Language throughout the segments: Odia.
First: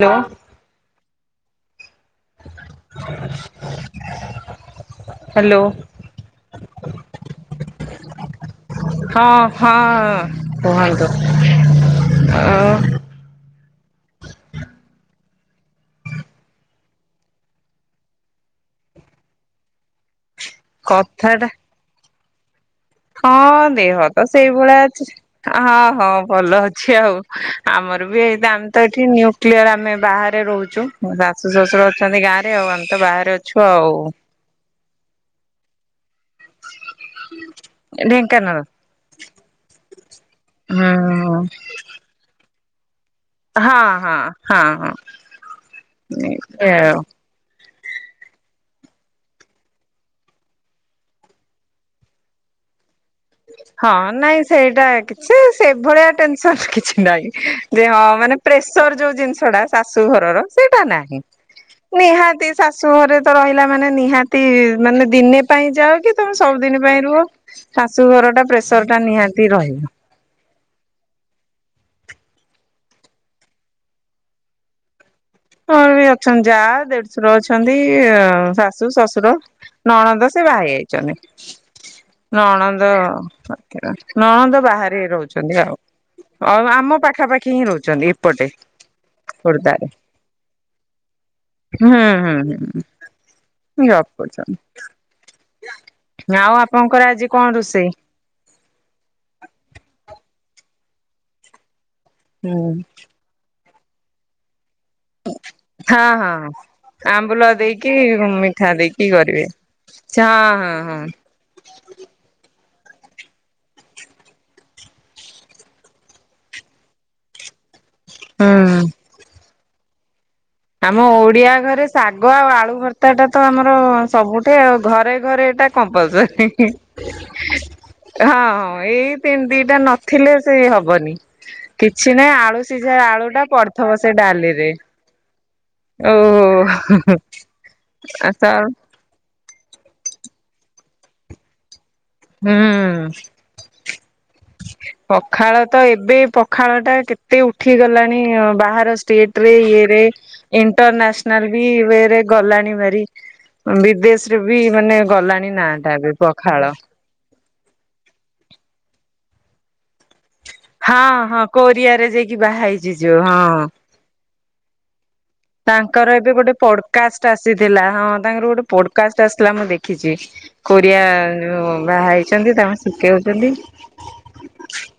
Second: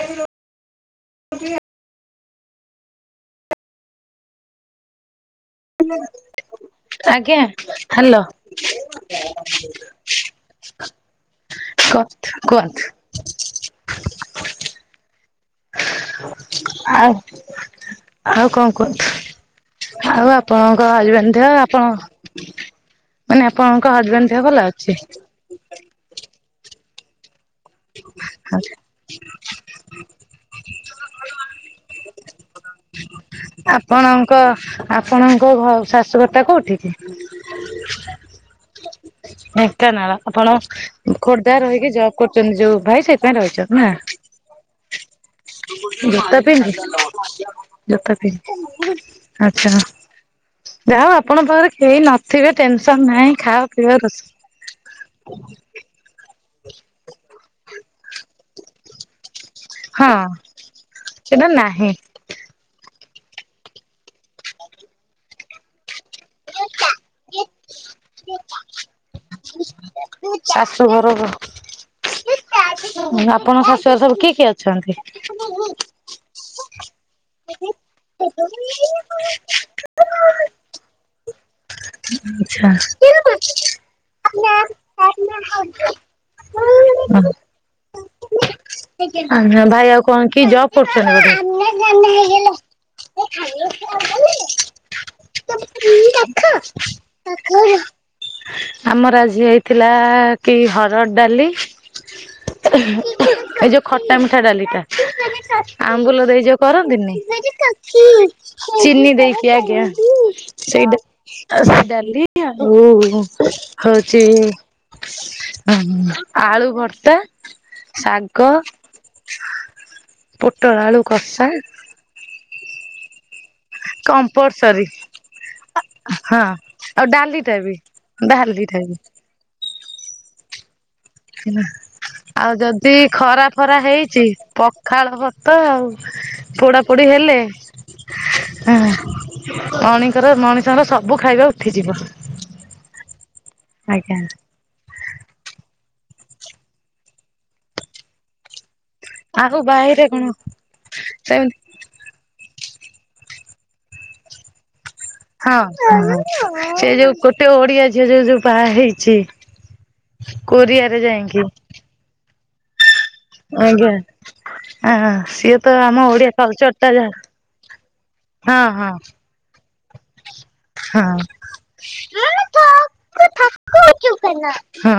ହ୍ୟାଲୋ [inaudible] ହ୍ୟାଲୋ [inaudible] ଆଜ୍ଞା, ହାଲୋ। ହଁ ହଁ [inaudible] କୁହନ୍ତୁ। ଅ [unintelligible] ଆଉ, ଆଉ କଣ କୁହନ୍ତୁ? ଆଉ ଆ ପଣଙ୍କ ହଜବେନ୍ଥ କଥାଟା ଆପଣ ମାନେ ହଁ ଆପଣଙ୍କ ଦେହ ତ ହଜବେଣ୍ଡ ଭଲ ସେଇଭଳିଆ ଅଛି, ହଁ ହଁ ଭଲ ଅଛି ଆଉ। ଆମର ବି ଏଇ ତ ଆମେ ତ ଏଠି ନିଉ କ୍ଲିୟର ଆମେ ବାହାରେ ରହୁଛୁ। [unintelligible] ଶାଶୁ ଶଶୁର ଅଛନ୍ତି ଗାଁରେ ଆଉ ଆମେ ତ ବାହାରେ ଅଛୁ ଆଉ। କ ଆପଣଙ୍କ ଘ ଶାଶୁ ଘରଟା କୋଉଠି? ଏ ଢେଙ୍କାନାଳ। ଢେଙ୍କାନାଳ ଆପଣ ହୁଁ ଖୋର୍ଦ୍ଧା ରହିକି ଜବ୍ କରୁଛନ୍ତି ଯୋଉ ଭାଇ ସହି ହଁ, ହଁ, ହଁ, ହଁ। ଜୋତା ଏମିତି ପିନ୍ଧ, ଆଉ ଜୋତା ପିନ୍ଧ ଆଚ୍ଛା। ଯାହଉ ଆପଣ ପାଖରେ କେହି ନଥିବେ ଟେନସନ ନାହିଁ? ଖାଅ ପିଅ ହଁ ରୋଷେଇ ନାଇଁ ସେଇଟା କିଛି ସେ ଭଳିଆ ଟେନସନ କିଛି ନାଇଁ ଯେ ହଁ ମାନେ ପ୍ରେସର ଯୋଉ ଜିନିଷ ଷଟା ଶାଶୁ ହଁ ଘରର ସେଇଟା ନାହିଁ ସେଟା ନାହିଁ ନିହାତି। ଶାଶୁ ଘରେ ତ ରହିଲା ମାନେ ନିହାତି ମାନେ ଦିନେ ପାଇଁ ଯାଅ କି ତମେ ସବୁଦିନ ପାଇଁ ରୁହ ଶାଶୁ ଘର ଟା ପ୍ରେସରଟା ନିହାତି ରହିବ। ଶାଶୁ ଘରବ। ଆପଣଙ୍କ ଶୁଆ ସବୁ କିଏ କିଏ ଅଛନ୍ତି? ମୋର ବି ଅଛନ୍ତି ଯା, ଦେଢଶୁର, ଅଛନ୍ତି ଶାଶୁ, ଶଶୁର ନଣଦ ସେ ବାହା ହେଇ ଯାଇଛନ୍ତି। ଆଚ୍ଛା। ନଣନ୍ଦ ନଣନ୍ଦ ବାହାରେ ରହୁଛନ୍ତି ଆଉ। ଆଉ ଆମ ପାଖା ପାଖି ହିଁ ରହୁଛନ୍ତି ଏପଟେ। ଖୋର୍ଦ୍ଧାରେ ଭାଇ ଆଉ କଣ କି ଜବ? [inaudible] [inaudible] ହୁଁ ହୁଁ ହୁଁ ଜବ କରୁଛନ୍ତି। ଆଉ ଆପଣଙ୍କର ଆଜି କଣ ରୋଷେଇ? ଆମର ଆଜି ହେଇଥିଲା କି ହରଡ଼ ଡାଲି। ଏଇ ଯୋଉ ଖଟା ମିଠା ଡାଲିଟା। ହଁ ଆମ୍ବୁଲ ଦେଇ ହଁ ଯୋଉ କରନ୍ତିନି ଆମ୍ବୁଲ ଦେଇକି ମିଠା ଦେଇକି କରିବେ। ଇଛା। ଏଇଟା ସେ ଡାଲି ଆଉ ହଉଛି। ଆ ଆଳୁ ଭର୍ତ୍ତା ଶା ହୁଁ। ପୋଟଳ ଆଳୁ ଆମ କଷା ଓଡିଆ ଘରେ ଶାଗ ଆଉ ଆଳୁ ଭର୍ ତାଟା ତ ଆମର ସବୁଠେ ଆଉ କମ୍ପଲସରୀ ଘରେ ଘରେ ଏଇଟା ହଁ କମ୍ପଲସରୀ। ଆଉ ଡାଲିଟା ବି ହଁ ଡାଲିଟା ହଁ ବି ଏଇ ତିନି ଦିଟା ନଥିଲେ ସେ ହବନି। କିଛି ନାହିଁ ଆଉ ଆଳୁ ଯଦି ସିଝା ଆଳୁ ଟା ଖରା ଫରା ପଡିଥିବ ସେ ହେଇଛି ଡାଲିରେ। ପଖାଳ ଭା ତ ଆଉ ଓହୋ ପୋଡାପୋଡି ହେଲେ। ଆସ ଅଣିଙ୍କର ମଣିଷଙ୍କର ସବୁ ଖାଇବା ଉଠିଯିବ। ହୁଁ। ଆଜ୍ଞା ପଖାଳ ତ ଏବେ ପଖାଳଟା କେତେ ଉଠି ଗଲାଣି ବାହାର। ଟ୍ରେନରେ ଆଉ ଇଏରେ ବାଇରେ କଣ ଇଣ୍ଟରନ୍ୟାସନାଲ ସେମିତି ବି ଇଏରେ ଗଲାଣି ଭାରି। ବିଦେଶରେ ବି ମାନେ ଗଲାଣି ନାଁ ଟା ହଁ ଏବେ ପଖାଳ। ସେ ଯୋଉ ଗୋଟେ ଓଡିଆ ଝିଅ ଯୋଉ ଯୋଉ ବାହା ହେଇଛି। ହଁ କୋରିଆରେ ହଁ ଯାଇକି କୋରିଆରେ ଯାଇକି ବାହା ହେଇଛି ଯୋଉ ହଁ। ଆଜ୍ଞା ହଁ ସିଏ ତ ଆମ ତାଙ୍କର ଓଡିଆ ଏବେ ଗୋଟେ କଲଚର ଟା ଯା ପଡକାଷ୍ଟ ଆସିଥିଲା ହଁ ତାଙ୍କର ହଁ ଗୋଟେ ହଁ ପୋଡକାଷ୍ଟ ଆସି ମୁ ଦେଖିଛି କୋରିଆ ହଁ ବାହା ହେଇଛନ୍ତି ତାଙ୍କୁ ଶିଖେଇଉଛନ୍ତି। ହଁ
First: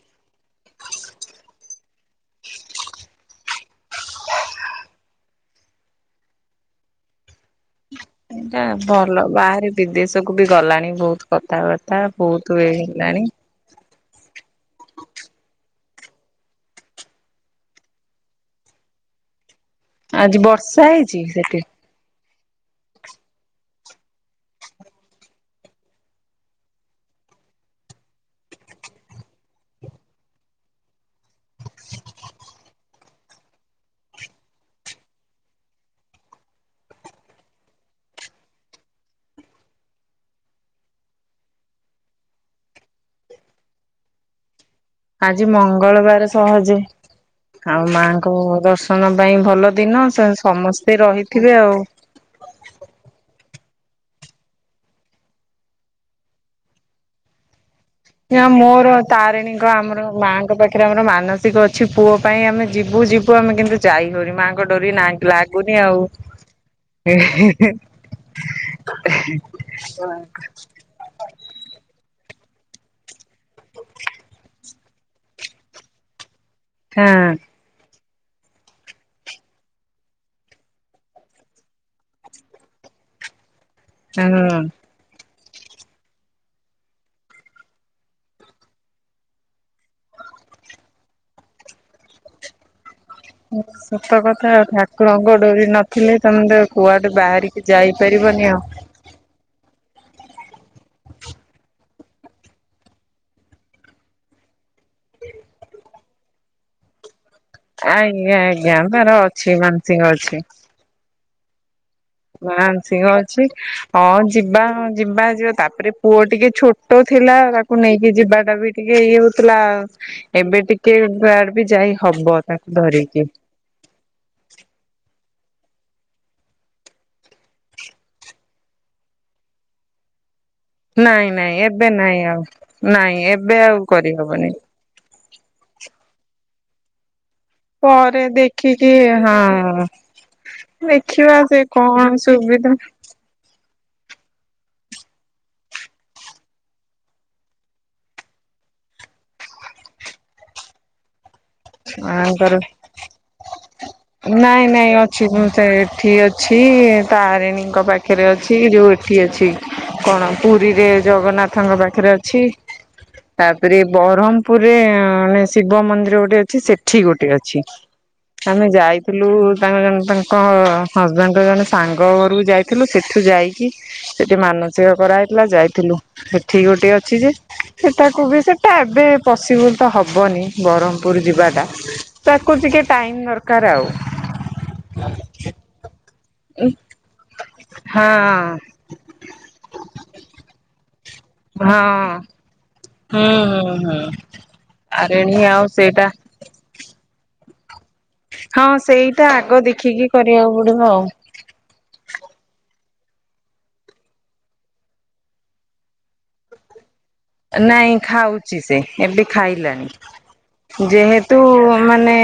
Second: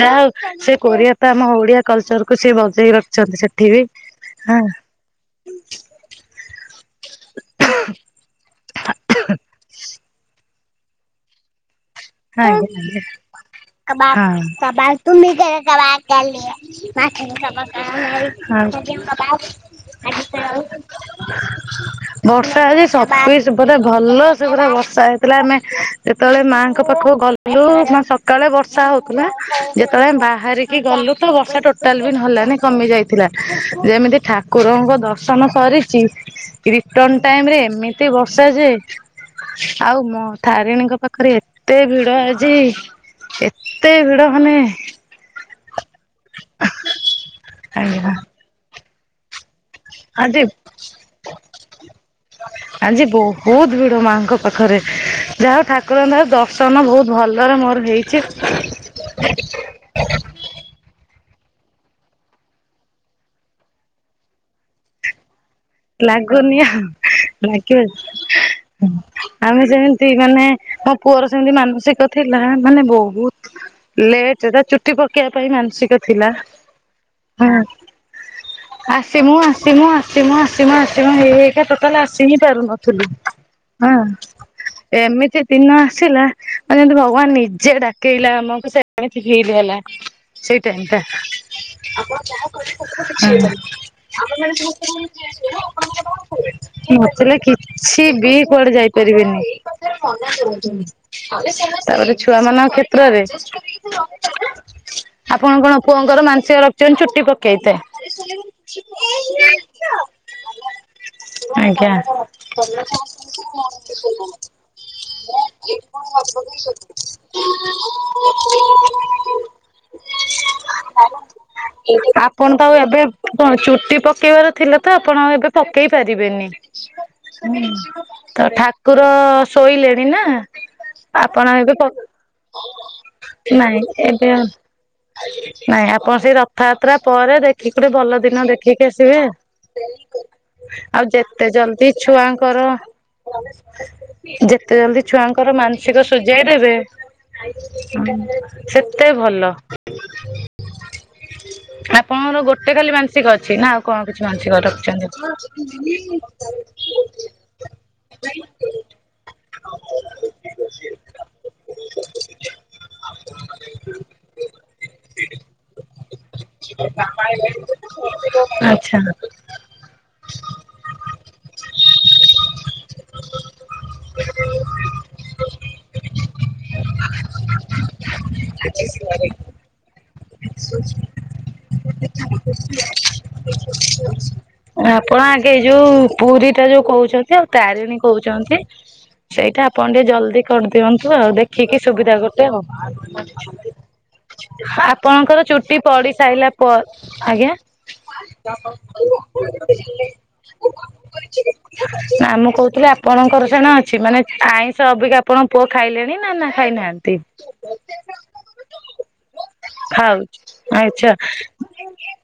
ଯାହା ହଉ ସେ କୋରିଆ ତ ଆମ ଓଡିଆ କଲଚରକୁୁ ସେ ବଞ୍ଚେଇ ରଖିଛନ୍ତି ସେ। ଉଠିବି ହଁ। ଏଇଟା ଭଲ ବାହାରେ ବିଦେଶ କୁ ବି ଗଲାଣି ବହୁତୁ। କଥାବାର୍ତ୍ତା ବହୁତ ଇଏ ଆଜ୍ଞା ଆଜ୍ଞା। ହେଲାଣି। [inaudible] [inaudible] ଆଜି ବର୍ଷା ହେଇଛି ସେଠି। ବର୍ଷା ହେଇଛି ସତି ସେ ପଟେ ଭଲ ସେ ପୁରା ବର୍ଷା ହେଇଥିଲା ଆମେ ଯେତେବେଳେ ମା ପାଖ ପାଖ ଗଲୁ ମ ସକାଳେ ବର୍ଷା ହଉଥିଲା ଯେତେବେଳେ ବାହାରିକି ଗଲୁ। ତ ବର୍ଷା ଟୋଟାଲ ବି ନହ ହେଲୋନି କମି ଯାଇ ଥିଲା ଯେମିତି ଠାକୁରଙ୍କ ଦର୍ଶନ କରିଚି। ରିଟର୍ଣ ଟାଇମରେ ଏମିତି ବର୍ଷା ଯେ ଆଉ ମ ତାରିଣୀଙ୍କ ପାଖରେ ଏ ଏତେ ଭିଡ ଆଜି ଏତେ ଭିଡ ମାନେ ଆଜି ମଙ୍ଗଳବାର ସହଜେ ଆଉ ଆଜ୍ଞା ମାଙ୍କ ଦର୍ଶନ ପାଇଁ ଭଲ। ଦିନ ସ ଆଜି ସମସ୍ତେ ରହିଥିବେ ଆଉ। ଆଜି ବହୁତ ଭିଡ ମାଙ୍କ ପାଖରେ। ଯାହା ହଉ ଠାକୁରଙ୍କ ଦୟା ରୁ ଦର୍ଶନ ବହୁତ ଭଲରେ ମୋର। ହେଇଛି। ଏହା ମୋର। ତାରିଣୀଙ୍କ ଆମର ମାଆଙ୍କ ପାଖରେ ଆମର ମାନସିକ ଅଛି ପୁଅ ପାଇଁ ଆମେ ଯିବୁ ଯିବୁ ଆମେ କିନ୍ତୁ ଯାଇ ହୋଉନି ମାଙ୍କ ଡୋରି ନା ଲାଗୁନି ଆଉ। ଲାଗୁନି ଆଉ ଲାଗିବ ଆମେ ଯେମିତି ମାନେ ମୋ ପୁଅର ସେମିତି ମାନସିକ ଥିଲା ମାନେ ବହୁତ। ଲେଟ ରେ ଚୁଟି ପକେଇବା ପାଇଁ ମାନସିକ ଥିଲା। ହଁ ହଁ ଆସି ମୁୁ ଆସିମୁ ଆସିମୁ ଆସି ଆସିମୁ ଆସିମୁ ହେଇ ହେଇ କା ଟୋ ମାସ ମଜଟାଲି ଆସି ହିଁ ପାରୁନଥିଲୁ। ହଁ ତାନୁ ନୁନୁ। ଏମିତି ଦିନ ଆସିଲା ଯେମତି ଭଗବାନ ନିଜେ ଡାକେଇଲା ଆମକୁ ସେ ଏମିତି ଫିଲ୍ ହେଲା। ସେଇଟା ଏନ୍ତା। ଗଡରି ନଥିଲେ ତମେ ତ କୁଆଡେ ବାହାରିକି ଯାଇପାରିବନି ଆଉ। କରିବେନି। ତାପରେ ଛୁଆ ମାନଙ୍କ କ୍ଷେତ୍ରରେ। ଆପଣ କଣ ପୁଅଙ୍କର ମାାନସିକ ରଖୁଛନ୍ତି ଚୁଟି ପ ଆଜ୍ଞା ଆଜ୍ଞା ତାର ଅଛି ମାନସିକ ଅଛି। ଆଜ୍ଞା। ମାଂସିକ ଅଛି ହଁ ଯିବା ଯିବା ଯିବା ତାପରେ ପୁଅ ଟିକେ ଛୋଟ ଛୋଟ ଥିଲା ତାକୁ ନେଇକି ଯିବା ଟା ବି ଟିକେ ଇଏ ହେଉଥିଲା ଏବେ ଟିକେ ବି ଯାଇ ହବ ଆପଣ ତାକୁ ଏବେ ଧରିକି। ଚୁଟି ପକେଇବାର। ଥିଲା ତ ଆପଣ ଏବେ ପକେଇ ପାରିବେନି। ହ ତ ଠାକୁର ଶୋଇଲେଣି ନା। ନାଇଁ ଆପଣ ନାଇଁ ପ ଏବେ ନାଇଁ ଆଉ ନାଇଁ ଏବେ ନାଇଁ ଆଉ ଏବେ କରିହବନି। ନାଇଁ ଆପଣ ସେଇ ରଥଯାତ୍ରା ପରେ ଦେଖିକି ଗୋଟେ ଭଲ ପରେ ଦିନ ଦେଖିକି ଆସିବେ ଆଉ ହଁ ଆଉ ଦେଖିବା ଯେତେ ସେ ଜଲଦି କଣ ଛୁଆଙ୍କର। ସୁବିଧା ଯେତେ ଜଲଦି ଛୁଆଙ୍କର ମାନସିକ ସୁଜାଇ ଦେବେ। ସେତେ ଭଲ। ଆପଣଙ୍କର ମାଙ୍କର ଗୋଟେ ଖାଲି ମାନସିକ ଅଛି ନା ଆଉ କଣ। ମାନସିକ ନାଇଁ ନାଇଁ ରଖିଛନ୍ତି? ଅଛି ମୁଁ ସେ ଏଠି ଅଛି ତାରିଣୀଙ୍କ ପାଖରେ ଅଛି ଯୋଉ ଏଠି ଅଛି। କଣ ପୁରୀରେ ଜଗନ୍ନାଥଙ୍କ ପାଖରେ ଅଛି। ତାପରେ ବ୍ରହମପୁରରେ ମାନେ ଶିବ ମନ୍ଦିର ଗୋଟେ ଅଛି ସେଠି ଗୋଟେ ଅଛି। ଆଛା। ଆଇଥିଲି। ତାଙ୍କ ଜଣେ ତାଙ୍କ ହଜବେଣ୍ଡଙ୍କ ଜଣେ ସାଙ୍ଗ ଘରକୁ ଯାଇଥିଲୁ ସେଠୁ ଯାଇକି ସେଠି ମାନସିକ କରାହେଇଥିଲା ଯାଇଥିଲୁ ସେଠି ଗୋଟେ ଅଛି ଯେ ସେଟାକୁ ବି ସେଟା ଏବେ ପସିବୁଲ ତ ହବନି ବ୍ରମପୁର ଯିବାଟା ତାକୁ ଟିକେ ଟାଇମ ଦରକାର ଆଉ। ଆପଣ ଆଗେ ଏ ଯୋଉ ପୁରୀ ଟା ଯୋଉ କହୁଛନ୍ତି ଆଉ ତାରିଣୀ ହଁ କହୁଛନ୍ତି। ସେଇଟା ଆପଣ ଟିକେ ଜଲ୍ଦି କରିଦିଅନ୍ତୁ ଆଉ ହଁ ଦେଖିକି ସୁବିଧା ଗୋଟେ ଆଉ। ହୁଁ ହୁଁ ହୁଁ ଆରେଣୀ ଆପଣଙ୍କର ଆଉ ଚୁଟି ସେଇଟା ପଡି ସାରିଲା କ ଆଜ୍ଞା। ହଁ, ସେଇଟା ଆଗ ଦେଖିକି କରିବାକୁ ପଡିବ ଆଉ। ନା ମୁଁ କହୁଥିଲି ଆପଣଙ୍କର ସିନା ଅଛି, ମାନେ ଆଇଁଷ ଅବିକା ଆପଣଙ୍କ ପୁଅ ଖାଇଲେଣି ନା, ନା ଖାଇନାହାନ୍ତି? ନାଇଁ ଖାଉଛି ସେ, ଏବେ ଖାଇଲାଣିି, ଖାଉଛି ଆଚ୍ଛା। ଯେହେତୁ ମାନେ,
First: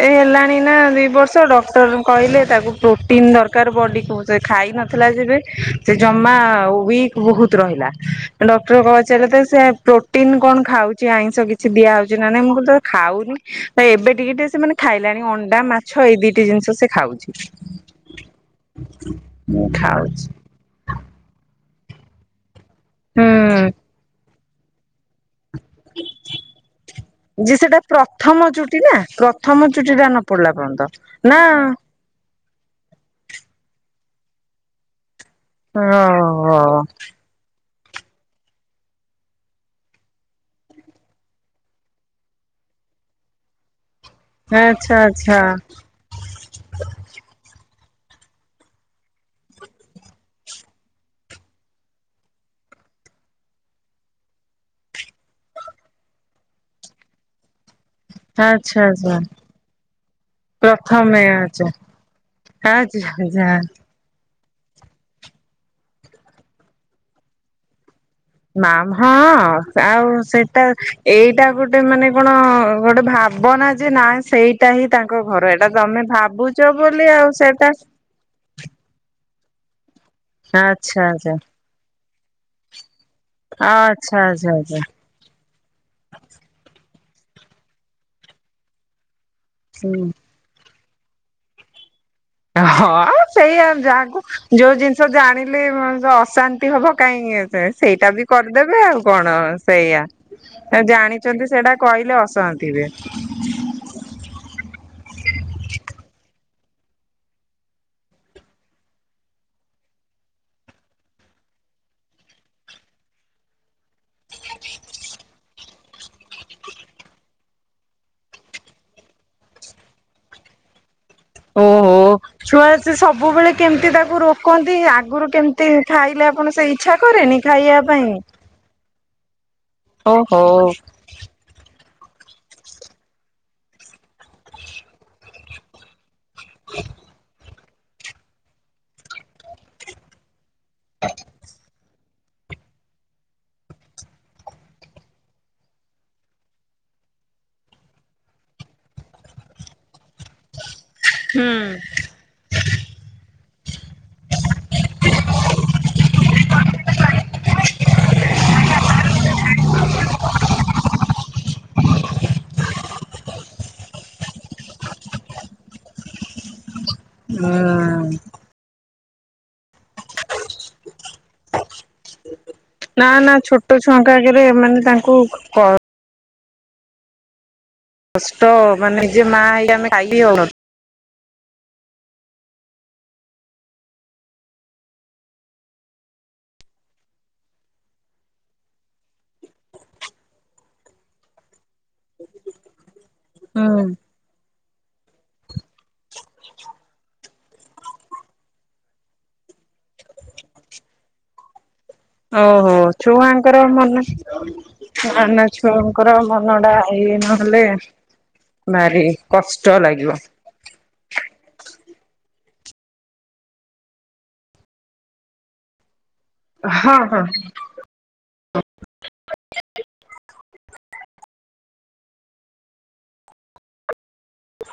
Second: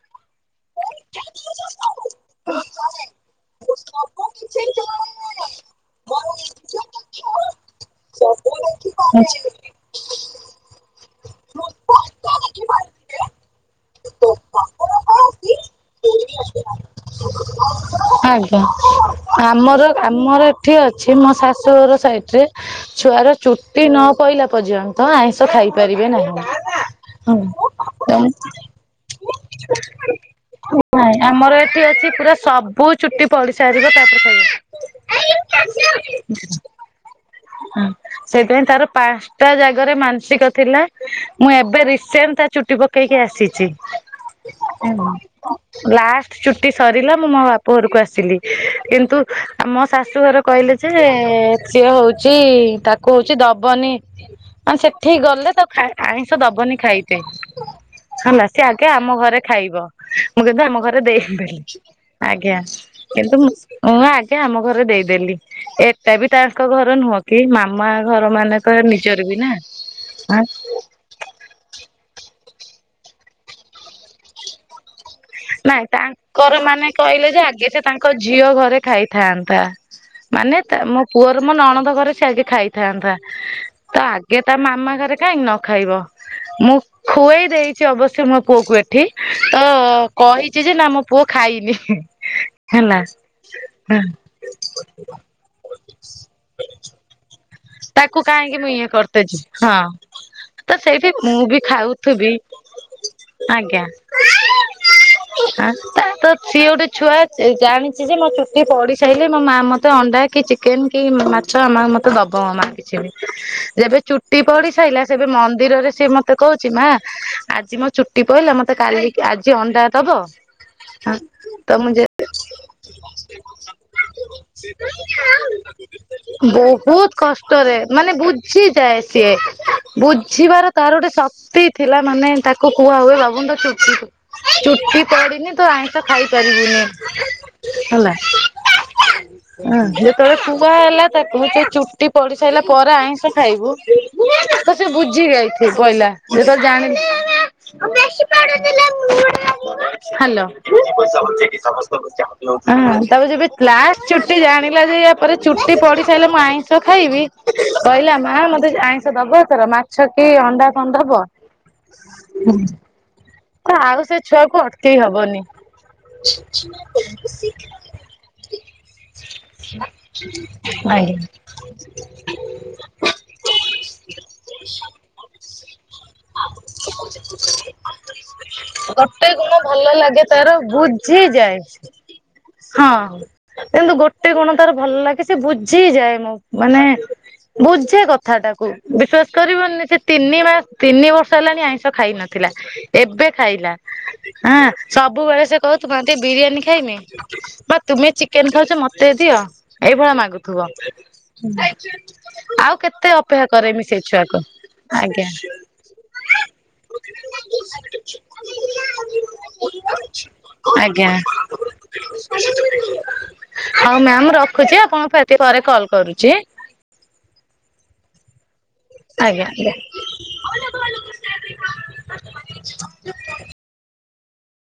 ଏ ହେଲାଣି ନା ଦୁଇ ବର୍ଷ, ଡକ୍ଟର କହିଲେ ତାକୁ ପ୍ରୋଟିନ ଦରକାର ବଡି କୁ, ସେ ଖାଇ ନଥିଲା ଯେବେ ସେ ଜମା ୱିକ୍ ବହୁତ ରହିଲା। ଡକ୍ଟର ପଚାରିଲା ତ ସେ ଆଚ୍ଛା। ପ୍ରୋଟିନ୍ କଣ ଖାଉଚି? ଆଇଁଷ କିଛି ଦିଆହେଉଚି ନା ନାଇଁ, ମୁଁ କହିଲି ତ ଖାଉନି ତ ଏବେ ଟିକେ ଟିକେ ସେ ମାନେ ଖାଇଲାଣି। ଅଣ୍ଡା, ମାଛ ଏଇ ଦିଟି ଜିନିଷ ସେ ଖାଉଛି। ଆଜ୍ଞା। ଆମର, ଖାଉଛି ଆମ ଏଠି ଅଛି ମୋ ଶାଶୁଘର ସାଇଡ୍ ରେ, ଛୁଆର ହୁଁ। ଚୁଟି ନ ପଇଲା ପର୍ଯ୍ୟନ୍ତ ଆଇଁ ଷ ଖାଇପାରିବେ ନାହିଁ। ଯେ ସେଟା ପ୍ରଥମ ଚୁଟି ନା, ପ୍ରଥମ ଚୁଟି ଟା ନ ପଡିଲା ପ ଆମର ଏଠି ଅଛି ପୁରା ସବୁ ଚୁଟି ପଡି ସାରିବ, ତାପରେ ଖାଇବ। ହଁ ହଁ। ହୁଁ, ସେଇଥି ପାଇଁ ତାର ପାଞ୍ଚଟା ଜାଗାରେ ମାନସିକ ଥିଲା ମୁଁ ଏବେ ରିସେଣ୍ଟ ତା ଚୁଟି ପକେଇକି ଆସିଚି। ହୁଁ ଆଚ୍ଛା ଆଚ୍ଛା ହୁଁ ଲାଷ୍ଟ ଚୁଟି ସରିଲା, ମୁଁ ମୋ ବାପ ଘରକୁ ଆସିଲି କିନ୍ତୁ ଆ ମୋ ଶାଶୁଘର କହିଲେ ଯେ, ସିଏ ହଉଚି ତାକୁ ହଉଚି ଦବନି ନେ ସେଠିକି ଗଲେ ତ ଆଇଁଷ ଦବନି ଖାଇତେ ହେଲା, ସେ ଆଚ୍ଛା ଆଗେ ଆଚ୍ଛା। ଆମ ଘରେ ଖାଇବ। ମୁଁ କହିବି ଆମ ଘରେ ପ୍ରଥମେ ଦେଇଦେଲେ। ଆଚ୍ଛା ଆଜ୍ଞା। ଆଚ୍ଛା କିନ୍ତୁ ମୁଁ ଆଚ୍ଛା ମୁଁ ଆଗେ ଆମ ଘରେ ଦେଇଦେଲି, ଏଟା ବି ତାଙ୍କ ଘର ନୁହଁ କି ମାମା ଘର ମାନେ ତ, ମାମ୍ ନିଜର ବି ନା? ହଁ ଆଉ ସେଇଟା ଉଁ ଏଇଟା ଗୋଟେ ମାନେ କଣ ଗୋଟେ ଭାବନା ଯେ, ନା ସେଇ ଏଟା ହିଁ ତାଙ୍କ ଘର, ଏଇଟା ନାଇଁ ତମେ ତାଙ୍କର ଭାବୁଛ ମାନେ ବୋଲି କହିଲେ ଆଉ ଯେ ଆଗେ ସେଇଟା ସେ ତାଙ୍କ ଝିଅ ଘରେ ଖାଇଥାନ୍ତା। ମାନେ ଆଚ୍ଛା ମୋ ଆଚ୍ଛା ପୁଅର, ମୋ ନଣନ୍ଦ ଘରେ ସେ ଆଗେ ଖାଇ ଥାନ୍ତା, ତ ଆଚ୍ଛା ଆଗେ ଆଚ୍ଛା ତା ଆଚ୍ଛା ମାମା ଘରେ କାହିଁକ ନ ଖାଇବ? ମୁଁ ଖୁଆଇ ଦେଇଛି ଅବଶ୍ୟ ମୋ ପୁଅ କ ଏଠି, ତ ହୁଁ। କହିଛି ଯେ, ନା ମୋ ପୁଅ ଖାଇନି। ହେଲା। ହଁ, ସେଇଆ ଯାହାକୁ, ଯୋଉ ଜିନିଷ ଜାଣିଲେ ମଣିଷ ଅଶାନ୍ତି ହବ, କାଇଁ ଏ ସେଇଟା ତାକୁ ବି କାହିଁକି ମୁଁ କରିଦେବେ ଇଏ ଆଉ କଣ, କରିଦେଇଛି ହଁ ସେଇଆ। ତ ସେଇଠି ମୁଁ ଜାଣିଚନ୍ତି, ବି ସେଇଟା କହିଲେ ଖାଉଥିବି ଅଶାନ୍ତି ବି ଆଜ୍ଞା। [unintelligible] ତା ତ ସିଏ ଗୋଟେ ଛୁଆ ଜାଣିଚି ଯେ, ମୋ ଚୁଟି ପଡିି ସାଇଲେ, ମୋ ମା ମତେ ଅଣ୍ଡା କି ଚି କେନ୍ କି ମାଛ, ମା ମତେ ଦବ ହଁ ମା କିଛି ବି, ଯେବେ ଚୁଟି ପଡି ସାଇଲା, ସେବେ ମନ୍ଦିରରେ ସିଏ ମତେ କହୁଚି ମା ଆଜି ମୋ ଚୁଟି ପଇଲା, ମତେ କାଲି କି ଆଜି ଅଣ୍ଡା ଦବ? ତ ମୁଁ ଓହୋ ଯେ ଛୁଆ ସେ ସବୁବେଳେ କେମିତି ତାକୁ ରୋକନ୍ତି, ଆଗରୁ କେମିତି ଥାଇଲେ ଆପଣ ସେ ଇଛା ବହୁତ କରେ? କଷ୍ଟରେ, ମାନେ ବୁଝିଯାଏ ସିଏ, ଓହୋ। ବୁଝିବାର ତାର ଗୋଟେ ଶକ୍ତି ଥିଲା, ମାନେ ତାକୁ କୁହାହୁଏ, ବାବୁନୁ ତୋ ଚୁଟି, ଚୁଟି ପଡିନି ତୁ ଆଇଁ ତ ଖାଇପାରିବୁନି ହେଲା ଉ ଯେତେବେଳେ ପୁ କୁହାହେଲା ତାକୁୁ ତୁ ଚୁ ପଢି ସାଇଲା ପରେ ଆଇଁଷ ଖାଇବୁ ତ ସେ ବୁଝି ଯାଇଥିବ ପଇଲା ଯେତବେଳେ ଜାଣିନି ହଲୋ। ହଁ ହୁଁ ତାପରେ ଯବେ ଲାଷ୍ଟ ଚୁଟି ଜାଣିଲା ଯେ ୟାପରେ ଚୁଟି ପଢି ସାଇଲା ମୁଁ ଆଇଁ ସ ଖାଇବି କହିଲା ମା ମତେ ଆଇଁଷ ଦବ ଏଥର ମାଛ କି ଅଣ୍ଡା ଫଣ୍ଡା ଦବ [inaudible] ହୁଁ। ତ ଆଉ ସେ ଛୁଆକୁ ଅଟକେଇ ହବନି। [inaudible] ଆଜ୍ଞା। ନା ନା ଛୋଟ ଛୁଆଙ୍କ ଆଗରେମାନେ ତାଙ୍କୁ କ [inaudible] କଷ୍ଟ ମାନେ ନିଜେ ଗୋଟେ ମା ଗୁଣ ହେଇକି ଆମେ ଭଲ ଖାଇ ଲାଗେ ହଉନ ତାର ବୁଝିଯାଏ। ହଁ। କିନ୍ତୁ ଗୋଟେ କଣ ତାର ଭଲ ଲାଗେ ସେ ବୁଝିଯାଏ ମ ମାନେ ବୁଝେ କଥା ଟାକୁ ବିଶ୍ଵାସ କରିବନି ସେ ତିନି ମାସ ତିନି ବର୍ଷ ହେଲାଣି ଆଇଁଷ ଖାଇ ନ ଥିଲା ଏବେ ଖାଇଲା ହୁଁ ହଁ ସବୁବେଳେ ସେ କହୁ ମ ଟେ ବିରିୟାନୀ ଖାଇମି ବା ତୁମେ ଚିକେନ ଖାଉଛ ମତେ ଦିଅ ଏଇଭଳିଆ ମାଗୁଥିବ। ଓହୋ ଆଉ କେତେ ଅପେକ୍ଷା ଛୁଆଙ୍କର କରେଇମି ସେଇ ମନ। ଛୁଆକୁ ନା ଆଜ୍ଞା। ନା ଛୁଆଙ୍କର ମନଡା ଏଇ ନହେଲେ ଭାରି କଷ୍ଟ ଲାଗିବ। ଆଜ୍ଞା। ହଉ ମ୍ୟାମ ମୁଁ ରଖୁଚି ଆପଣ ଆଉ ଟିକେ ପରେ କଲ୍ କରୁଚି। ଅ ହଁ ହଁ। ଆଜ୍ଞା।